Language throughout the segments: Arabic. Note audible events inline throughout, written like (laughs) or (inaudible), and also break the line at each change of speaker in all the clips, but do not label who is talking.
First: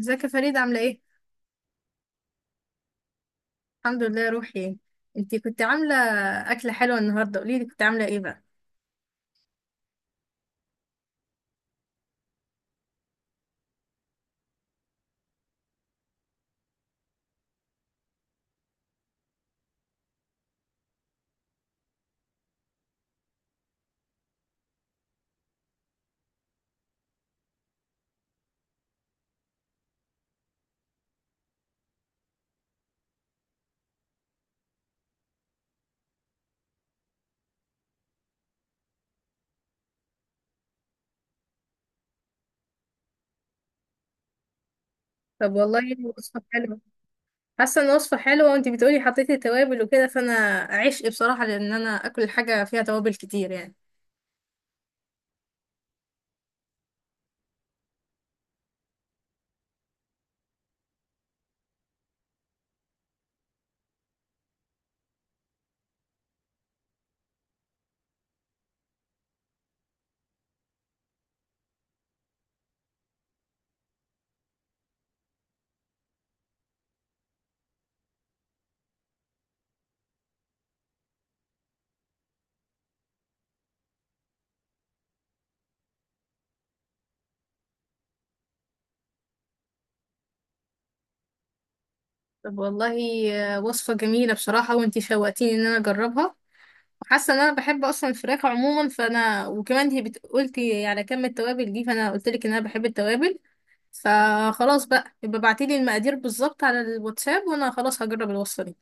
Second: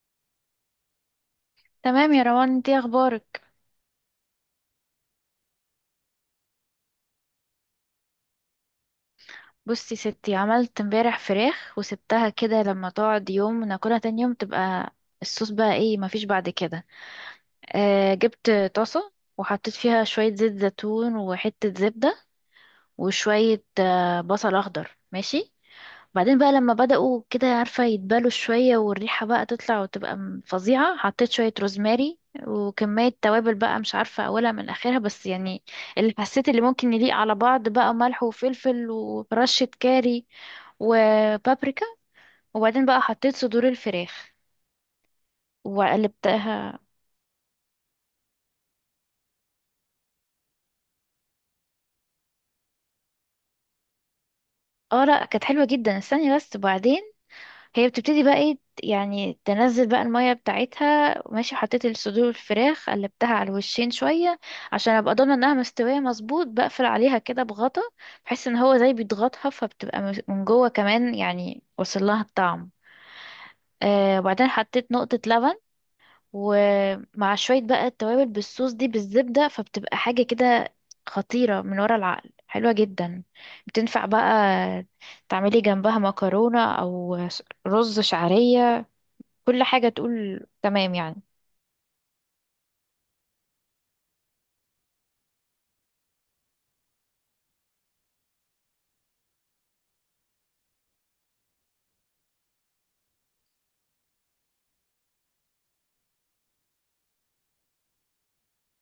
ازيك يا فريدة؟ عاملة ايه؟
تمام يا روان، انتي اخبارك؟
الحمد لله يا روحي. انتي كنت عاملة أكلة حلوة النهاردة، قوليلي كنت عاملة ايه بقى؟
بصي ستي، عملت امبارح فراخ وسبتها كده لما تقعد يوم وناكلها تاني يوم تبقى الصوص بقى ايه. مفيش بعد كده. جبت طاسة وحطيت فيها شوية زيت زيتون وحتة زبدة وشوية بصل اخضر، ماشي. بعدين بقى لما بدأوا كده، عارفة، يتبالوا شوية والريحة بقى تطلع وتبقى فظيعة، حطيت شوية روزماري وكمية توابل بقى مش عارفة أولها من آخرها، بس يعني اللي حسيت اللي ممكن يليق على بعض بقى ملح وفلفل ورشة كاري وبابريكا. وبعدين بقى حطيت صدور الفراخ
طب والله، وصفة حلوة.
وقلبتها.
حاسة ان وصفة حلوة، وانتي بتقولي حطيتي توابل وكده، فانا عشق بصراحة، لان انا اكل حاجة فيها توابل كتير يعني.
اه لا، كانت حلوة جدا. استني بس، وبعدين هي بتبتدي بقى ايه يعني، تنزل بقى المية بتاعتها، ماشي. حطيت الصدور الفراخ، قلبتها على الوشين شوية عشان ابقى ضامنة انها مستوية مظبوط، بقفل عليها كده بغطا بحيث ان هو زي بيضغطها، فبتبقى من جوه كمان، يعني وصل لها الطعم. وبعدين حطيت نقطة لبن ومع شوية بقى التوابل بالصوص دي بالزبدة، فبتبقى حاجة كده خطيرة من ورا العقل، حلوة جدا. بتنفع بقى تعملي جنبها مكرونة أو رز شعرية، كل حاجة تقول تمام يعني.
طب والله، وصفة جميلة بصراحة، وانتي شوقتيني ان انا اجربها. وحاسة ان انا بحب اصلا الفراخ عموما، فانا وكمان انتي قلتي على كم التوابل دي، فانا قلتلك ان انا بحب التوابل. فخلاص بقى، يبقى ابعتيلي المقادير بالظبط على الواتساب، وانا خلاص هجرب الوصفة دي.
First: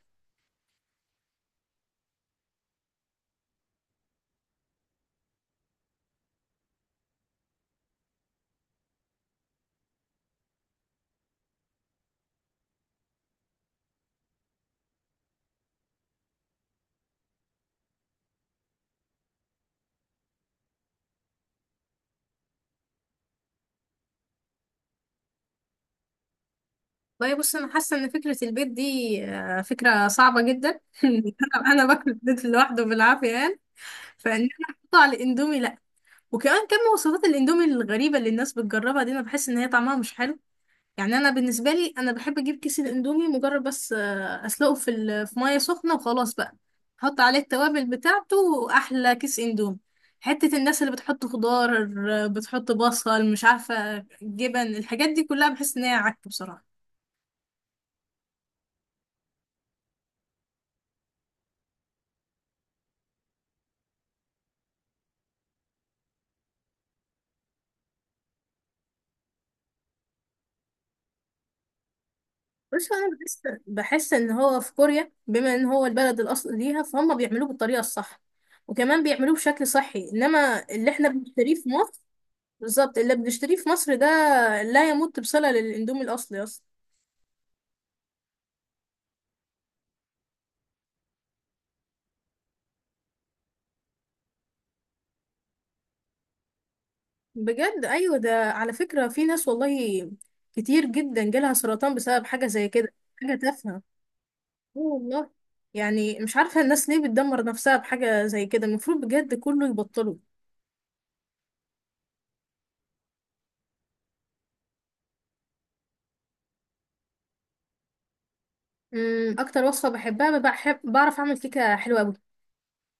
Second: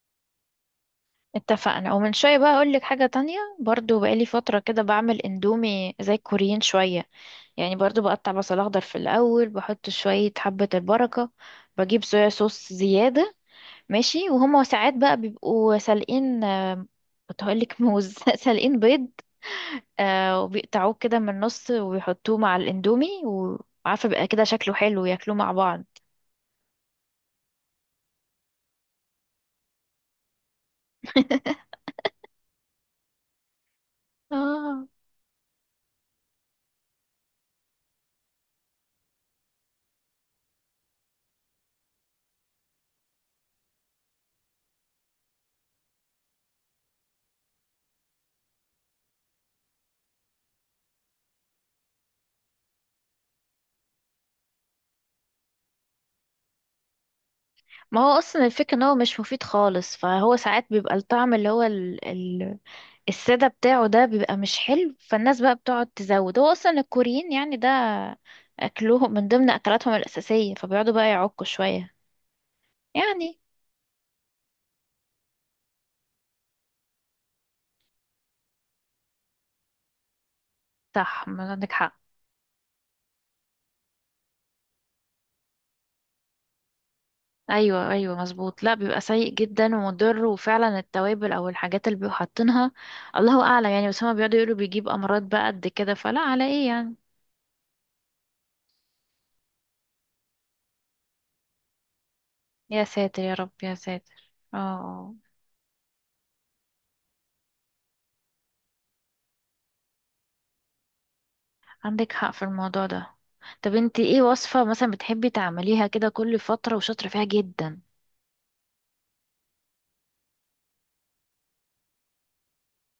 اتفقنا. ومن شوية بقى أقولك حاجة تانية برضو، بقالي فترة كده بعمل اندومي زي الكوريين شوية يعني. برضو بقطع بصل أخضر في الأول، بحط شوية حبة البركة، بجيب صويا صوص زيادة، ماشي. وهما ساعات بقى بيبقوا سالقين، كنت هقولك موز (laughs) سالقين بيض، وبيقطعوه كده من النص وبيحطوه مع الاندومي، وعارفة بقى كده شكله حلو، ياكلوه مع بعض.
والله بص، انا حاسه ان فكره البيت دي فكره صعبه جدا. (laughs)
(laughs)
انا باكل البيض لوحده بالعافيه يعني، فان انا
آه.
احطه على الاندومي؟ لا. وكمان كم وصفات الاندومي الغريبه اللي الناس بتجربها دي، انا بحس ان هي طعمها مش حلو. يعني انا بالنسبه لي، انا بحب اجيب كيس الاندومي مجرد بس، اسلقه في في ميه سخنه، وخلاص بقى احط عليه التوابل بتاعته، واحلى كيس اندومي. حته الناس اللي بتحط خضار، بتحط بصل، مش عارفه جبن، الحاجات دي كلها بحس ان هي عك بصراحه.
ما هو اصلا الفكرة ان هو مش مفيد خالص، فهو ساعات بيبقى الطعم اللي هو السادة بتاعه ده بيبقى مش حلو، فالناس بقى بتقعد تزود. هو اصلا الكوريين يعني ده اكلهم من ضمن اكلاتهم الاساسية، فبيقعدوا بقى يعكوا شوية
بس انا بحس
يعني.
بحس ان هو في كوريا، بما ان هو البلد الاصل ليها، فهم بيعملوه بالطريقه الصح، وكمان بيعملوه بشكل صحي. انما اللي احنا
صح، ما
بنشتريه في
عندك حق.
مصر، بالظبط اللي بنشتريه في مصر ده، لا يمت بصله للاندومي الاصلي اصلا.
ايوه ايوه مظبوط، لا بيبقى سيء جدا ومضر، وفعلا التوابل او الحاجات اللي بيبقوا حاطينها الله اعلم يعني، بس هما بيقعدوا يقولوا بيجيب امراض بقى قد كده، فلا على ايه يعني.
بجد. ايوه، ده على فكره في ناس والله كتير جدا جالها سرطان بسبب حاجه زي
يا
كده.
ساتر يا
حاجه
رب
تافهه.
يا
اه
ساتر. اه آه.
والله. يعني مش عارفه الناس ليه بتدمر نفسها بحاجه زي كده، المفروض بجد كله يبطله.
عندك حق في الموضوع ده. طب انت ايه وصفة مثلا بتحبي تعمليها كده كل فترة وشاطرة فيها جدا؟
اكتر وصفه بحبها، بحب، بعرف اعمل كيكه حلوه قوي.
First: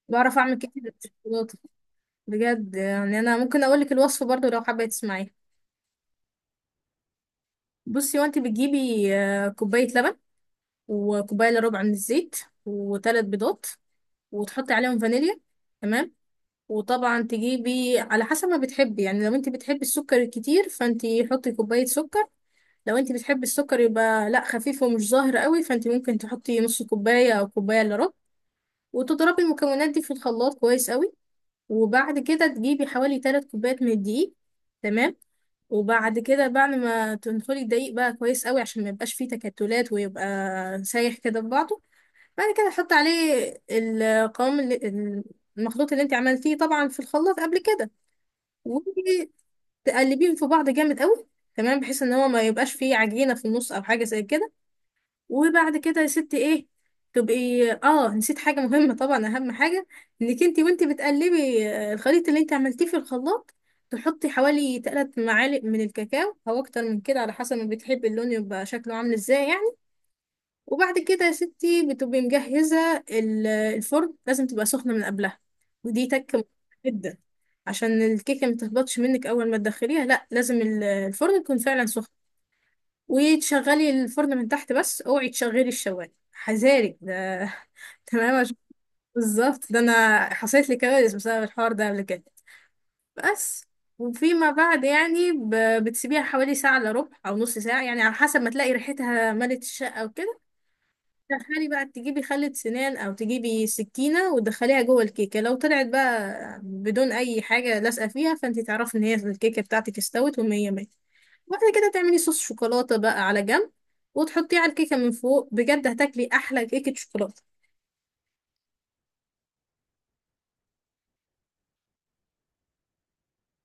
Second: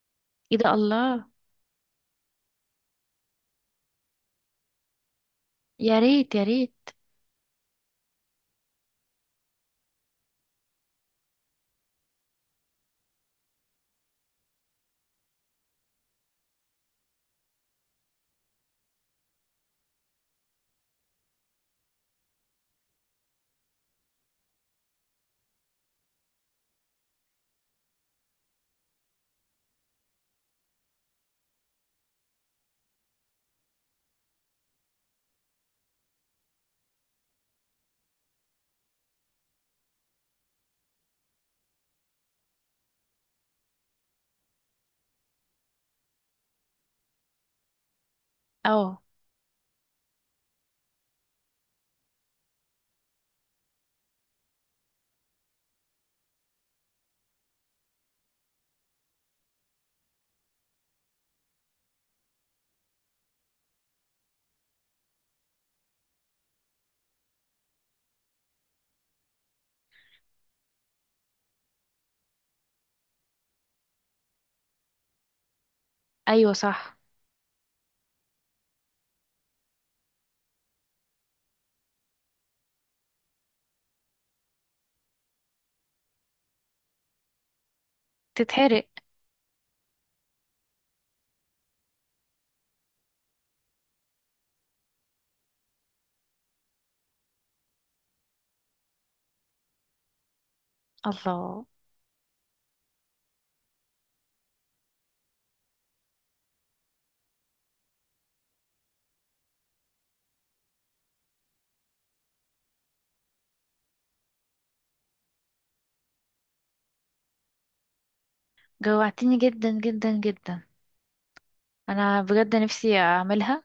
بعرف اعمل
ايه ده،
كتير
الله.
بالشوكولاته. بجد. يعني انا ممكن اقول لك الوصفه برضو لو حابه تسمعيها.
يا ريت يا ريت.
بصي، وانت بتجيبي كوبايه لبن، وكوبايه الا ربع من الزيت، وثلاث بيضات، وتحطي عليهم فانيليا، تمام؟ وطبعا تجيبي على حسب ما بتحبي، يعني لو انت بتحبي السكر الكتير، فانت حطي كوبايه سكر. لو انت بتحبي السكر يبقى لا، خفيف ومش ظاهر قوي، فانت ممكن تحطي نص كوبايه او كوبايه الا ربع. وتضربي المكونات دي في الخلاط كويس قوي. وبعد كده تجيبي حوالي 3 كوبايات من الدقيق، تمام؟ وبعد كده، بعد ما تنخلي الدقيق بقى كويس قوي عشان ما يبقاش فيه تكتلات ويبقى سايح كده في بعضه، بعد كده حط عليه القوام اللي، المخلوط اللي انت عملتيه طبعا في الخلاط قبل كده،
اه
وتقلبيهم في بعض جامد قوي، تمام؟ بحيث ان هو ما يبقاش فيه عجينة في النص او حاجة زي كده. وبعد كده يا ستي ايه، تبقي نسيت حاجة مهمة طبعا، اهم حاجة انك انتي، وانتي بتقلبي الخليط اللي انتي عملتيه في الخلاط، تحطي حوالي 3 معالق من الكاكاو او اكتر من كده، على حسب ما بتحبي اللون يبقى شكله عامل ازاي يعني. وبعد كده يا ستي، بتبقي مجهزة الفرن، لازم تبقى سخنة من قبلها، ودي تك مهمة
ايوه صح.
جدا، عشان الكيكة ما تهبطش منك اول ما تدخليها. لا، لازم الفرن يكون فعلا سخن. وتشغلي الفرن من تحت بس، اوعي تشغلي الشوايه، حذارك ده! (laughs) تمام،
تتحرق.
بالظبط، ده انا حصلت لي كوارث بسبب الحوار ده قبل كده. بس وفيما بعد يعني بتسيبيها حوالي ساعة إلا ربع أو نص ساعة، يعني على حسب ما تلاقي ريحتها ملت الشقة وكده.
الله،
تدخلي بقى تجيبي خلة سنان أو تجيبي سكينة وتدخليها جوه الكيكة، لو طلعت بقى بدون أي حاجة لازقة فيها، فأنت تعرفي إن هي الكيكة بتاعتك استوت ومية مية. بعد كده تعملي صوص شوكولاتة بقى على جنب، وتحطيه على الكيكة من فوق، بجد هتاكلي أحلى كيكة شوكولاتة.
جوعتيني جدا جدا جدا. انا بجد نفسي اعملها.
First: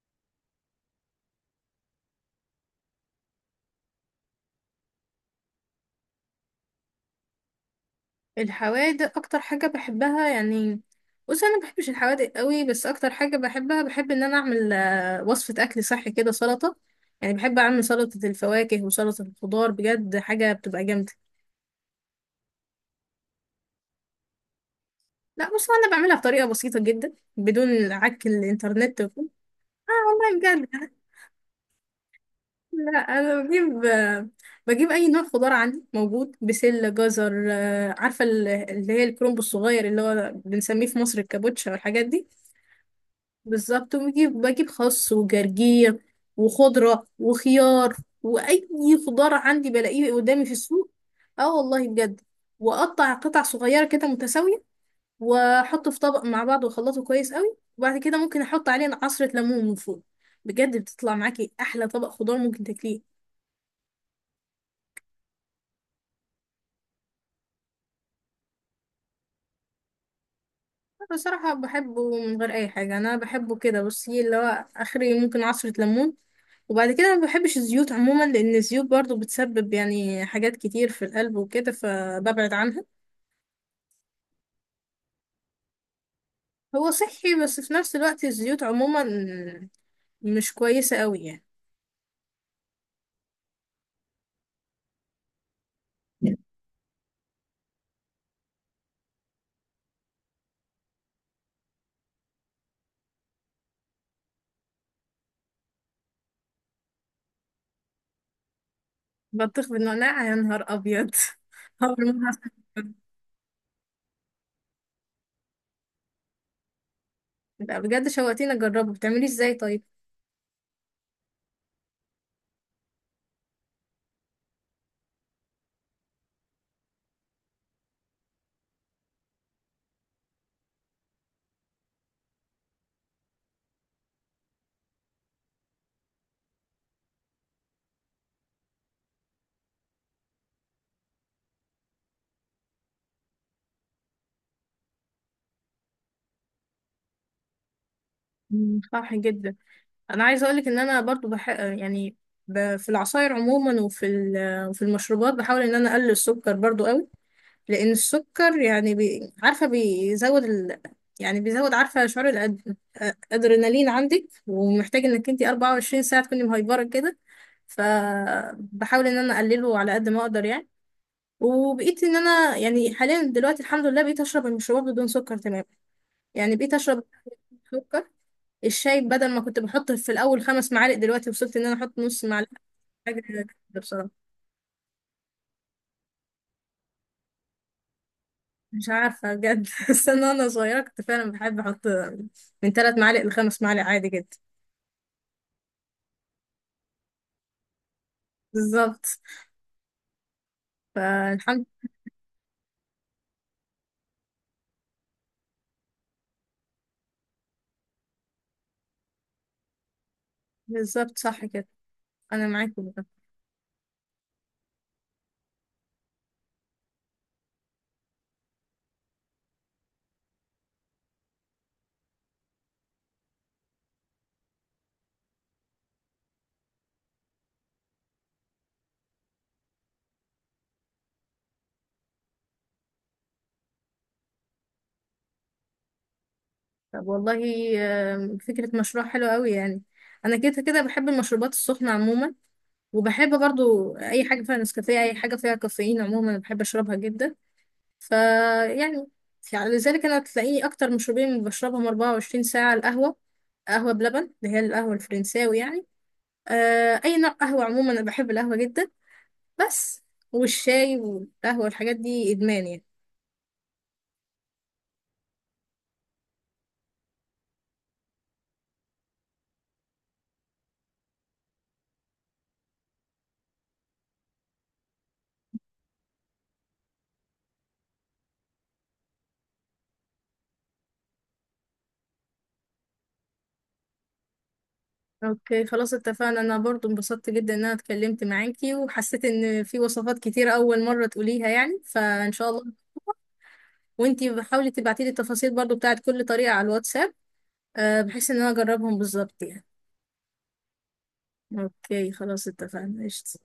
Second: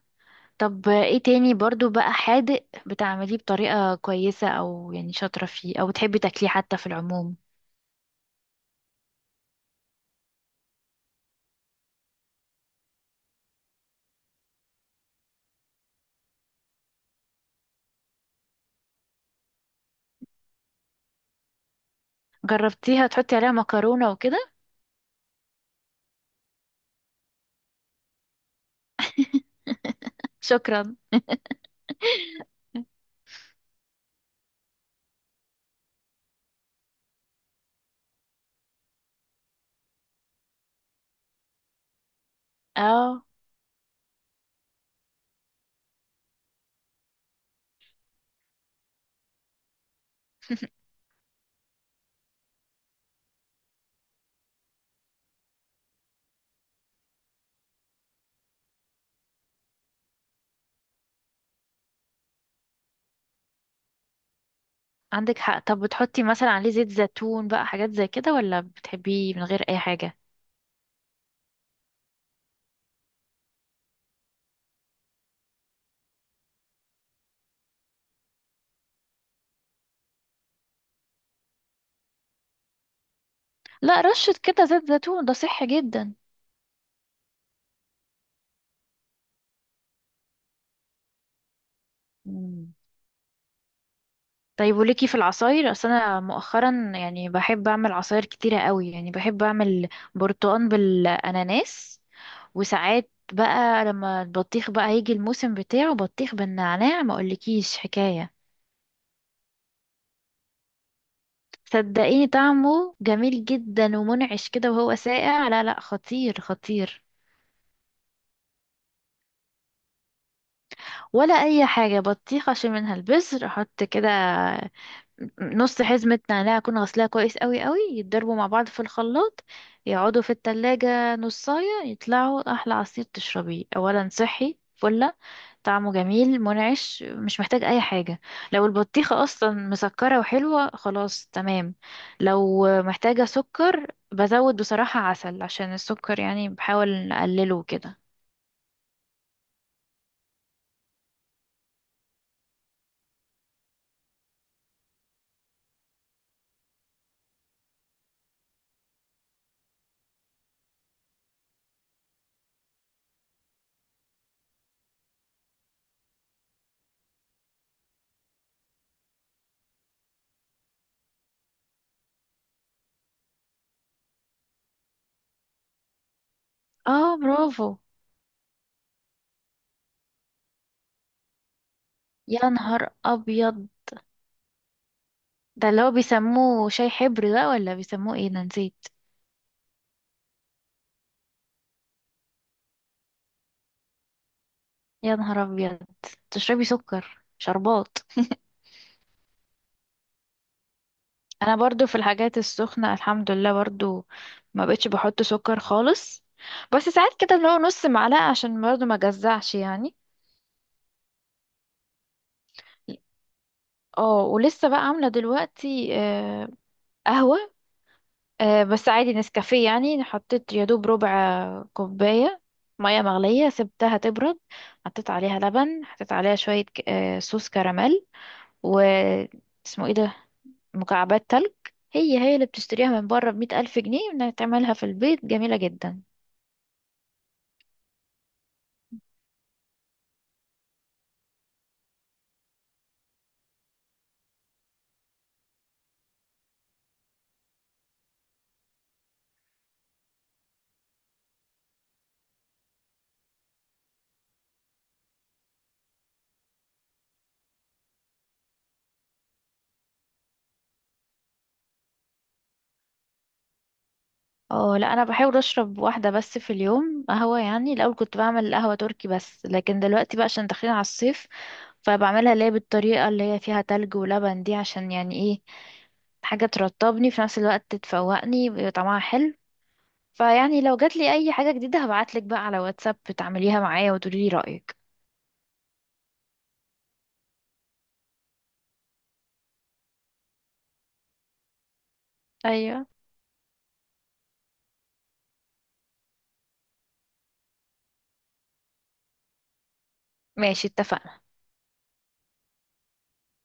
طب ايه تاني برضو بقى حادق بتعمليه بطريقة كويسة، او يعني شاطرة فيه، او بتحبي تاكليه حتى في العموم؟
الحوادق أكتر حاجة بحبها يعني. بص أنا مبحبش الحوادق قوي، بس أكتر حاجة بحبها، بحب إن أنا أعمل وصفة أكل صحي كده، سلطة. يعني بحب أعمل سلطة الفواكه وسلطة الخضار، بجد حاجة بتبقى جامدة.
جربتيها تحطي عليها مكرونة وكده؟
لا بص، أنا بعملها بطريقة بسيطة جدا، بدون عك الإنترنت وكده. آه والله بجد.
شكرا. (laughs)
لا، انا بجيب اي نوع خضار عندي موجود، بسله، جزر، عارفه اللي هي الكرنب الصغير اللي هو بنسميه في مصر الكابوتشا والحاجات دي.
اه.
بالظبط. وبجيب، بجيب خس وجرجير وخضره وخيار، واي خضار عندي بلاقيه قدامي في السوق. اه والله بجد. واقطع قطع صغيره كده متساويه، واحطه في طبق مع بعض، واخلطه كويس قوي، وبعد كده ممكن احط عليه عصره ليمون من فوق. بجد بتطلع معاكي احلى طبق خضار ممكن تاكليه.
عندك حق. طب بتحطي مثلا عليه زيت زيتون بقى، حاجات زي كده، ولا بتحبيه من غير اي حاجة؟
بصراحة بحبه من غير أي حاجة، أنا بحبه كده. بصي، اللي هو آخري ممكن عصرة ليمون، وبعد كده ما بحبش الزيوت عموما، لأن الزيوت برضو بتسبب يعني حاجات كتير في القلب وكده، فببعد عنها.
لا، رشة كده زيت زيتون ده صحي جدا.
هو صحي، بس في نفس الوقت الزيوت عموما مش كويسة قوي يعني.
مم. طيب، وليكي في العصاير؟ اصل انا مؤخرا يعني بحب اعمل عصاير كتيرة قوي، يعني بحب اعمل برتقان بالاناناس، وساعات بقى لما البطيخ بقى يجي الموسم بتاعه بطيخ بالنعناع، ما اقولكيش حكاية.
بطيخ بالنعناع؟ يا نهار أبيض! (laughs) هبل.
صدقيني طعمه جميل جدا ومنعش كده، وهو ساقع لا لا، خطير خطير.
لا بجد، شوقتيني أجربه، بتعمليه ازاي طيب؟
ولا اي حاجه، بطيخه اشيل منها البذر، احط كده نص حزمه نعناع اكون غسلاها كويس قوي قوي، يتضربوا مع بعض في الخلاط، يقعدوا في التلاجة نصاية، يطلعوا احلى عصير تشربيه. اولا صحي فله، طعمه جميل منعش، مش محتاج اي حاجه. لو البطيخه اصلا مسكره وحلوه خلاص تمام، لو محتاجه سكر بزود بصراحه عسل، عشان السكر يعني بحاول اقلله كده.
مم، صح جدا. انا عايزه اقولك ان انا برضو يعني في العصاير عموما، وفي وفي المشروبات، بحاول ان انا اقلل السكر برضو قوي. لان السكر يعني عارفه بيزود يعني بيزود عارفه شعور الادرينالين عندك، ومحتاج انك انت 24 ساعه تكوني مهيبره كده، فبحاول ان انا اقلله على قد ما اقدر يعني. وبقيت ان انا يعني حاليا دلوقتي الحمد لله، بقيت اشرب المشروبات بدون سكر تماما. يعني بقيت اشرب
اه، برافو.
الشاي، بدل ما كنت بحط في الاول 5 معالق، دلوقتي وصلت ان انا احط نص معلقه،
يا نهار
حاجه كده،
ابيض.
بصراحه.
ده اللي هو بيسموه شاي حبر ده، ولا بيسموه ايه ده، نسيت.
مش عارفه بجد. (laughs) بس انا وانا صغيره كنت فعلا بحب احط من 3 معالق لخمس معالق، عادي جدا.
يا نهار ابيض، تشربي سكر شربات.
بالظبط،
انا
فالحمد.
برضو في الحاجات السخنة الحمد لله، برضو ما بقتش بحط سكر خالص، بس ساعات كده اللي هو نص معلقة عشان برضو ما جزعش يعني.
بالظبط، صح كده، انا معاكم بقى.
اه، ولسه بقى عاملة دلوقتي قهوة. بس عادي نسكافيه يعني، حطيت يا دوب ربع كوباية مية مغلية سبتها تبرد، حطيت عليها لبن، حطيت عليها شوية صوص كراميل، و اسمه ايه ده، مكعبات تلج. هي هي اللي بتشتريها من بره ب100,000 جنيه، انك تعملها في البيت جميلة جدا.
طب والله، فكره مشروع حلو قوي يعني. انا كده كده بحب المشروبات السخنه عموما، وبحب برضو اي حاجه فيها نسكافيه، اي حاجه فيها كافيين عموما بحب اشربها جدا. فيعني لذلك انا تلاقيني اكتر مشروبين اللي بشربهم 24 ساعه، القهوه، قهوه بلبن، اللي هي القهوه الفرنساوي يعني. آه، اي نوع قهوه عموما انا بحب القهوه جدا. بس والشاي والقهوه والحاجات دي ادمان يعني.
اه لا، انا بحاول اشرب واحدة بس في اليوم قهوة يعني، الاول كنت بعمل قهوة تركي، بس لكن دلوقتي بقى عشان داخلين على الصيف، فبعملها اللي هي بالطريقة اللي هي فيها تلج ولبن دي، عشان يعني ايه، حاجة ترطبني في نفس الوقت تفوقني ويبقى طعمها حلو. فيعني لو جاتلي اي حاجة جديدة هبعتلك بقى على واتساب تعمليها معايا وتقولي لي رأيك.
اوكي خلاص اتفقنا، انا برضو انبسطت جدا ان انا اتكلمت معاكي، وحسيت ان في وصفات كتير اول مره تقوليها يعني، فان شاء الله.
ايوه،
وانتي حاولي تبعتيلي التفاصيل برضو بتاعت كل طريقه على الواتساب، آه، بحيث ان انا اجربهم بالظبط يعني.
ماشي، اتفقنا.
اوكي خلاص اتفقنا، قشطة.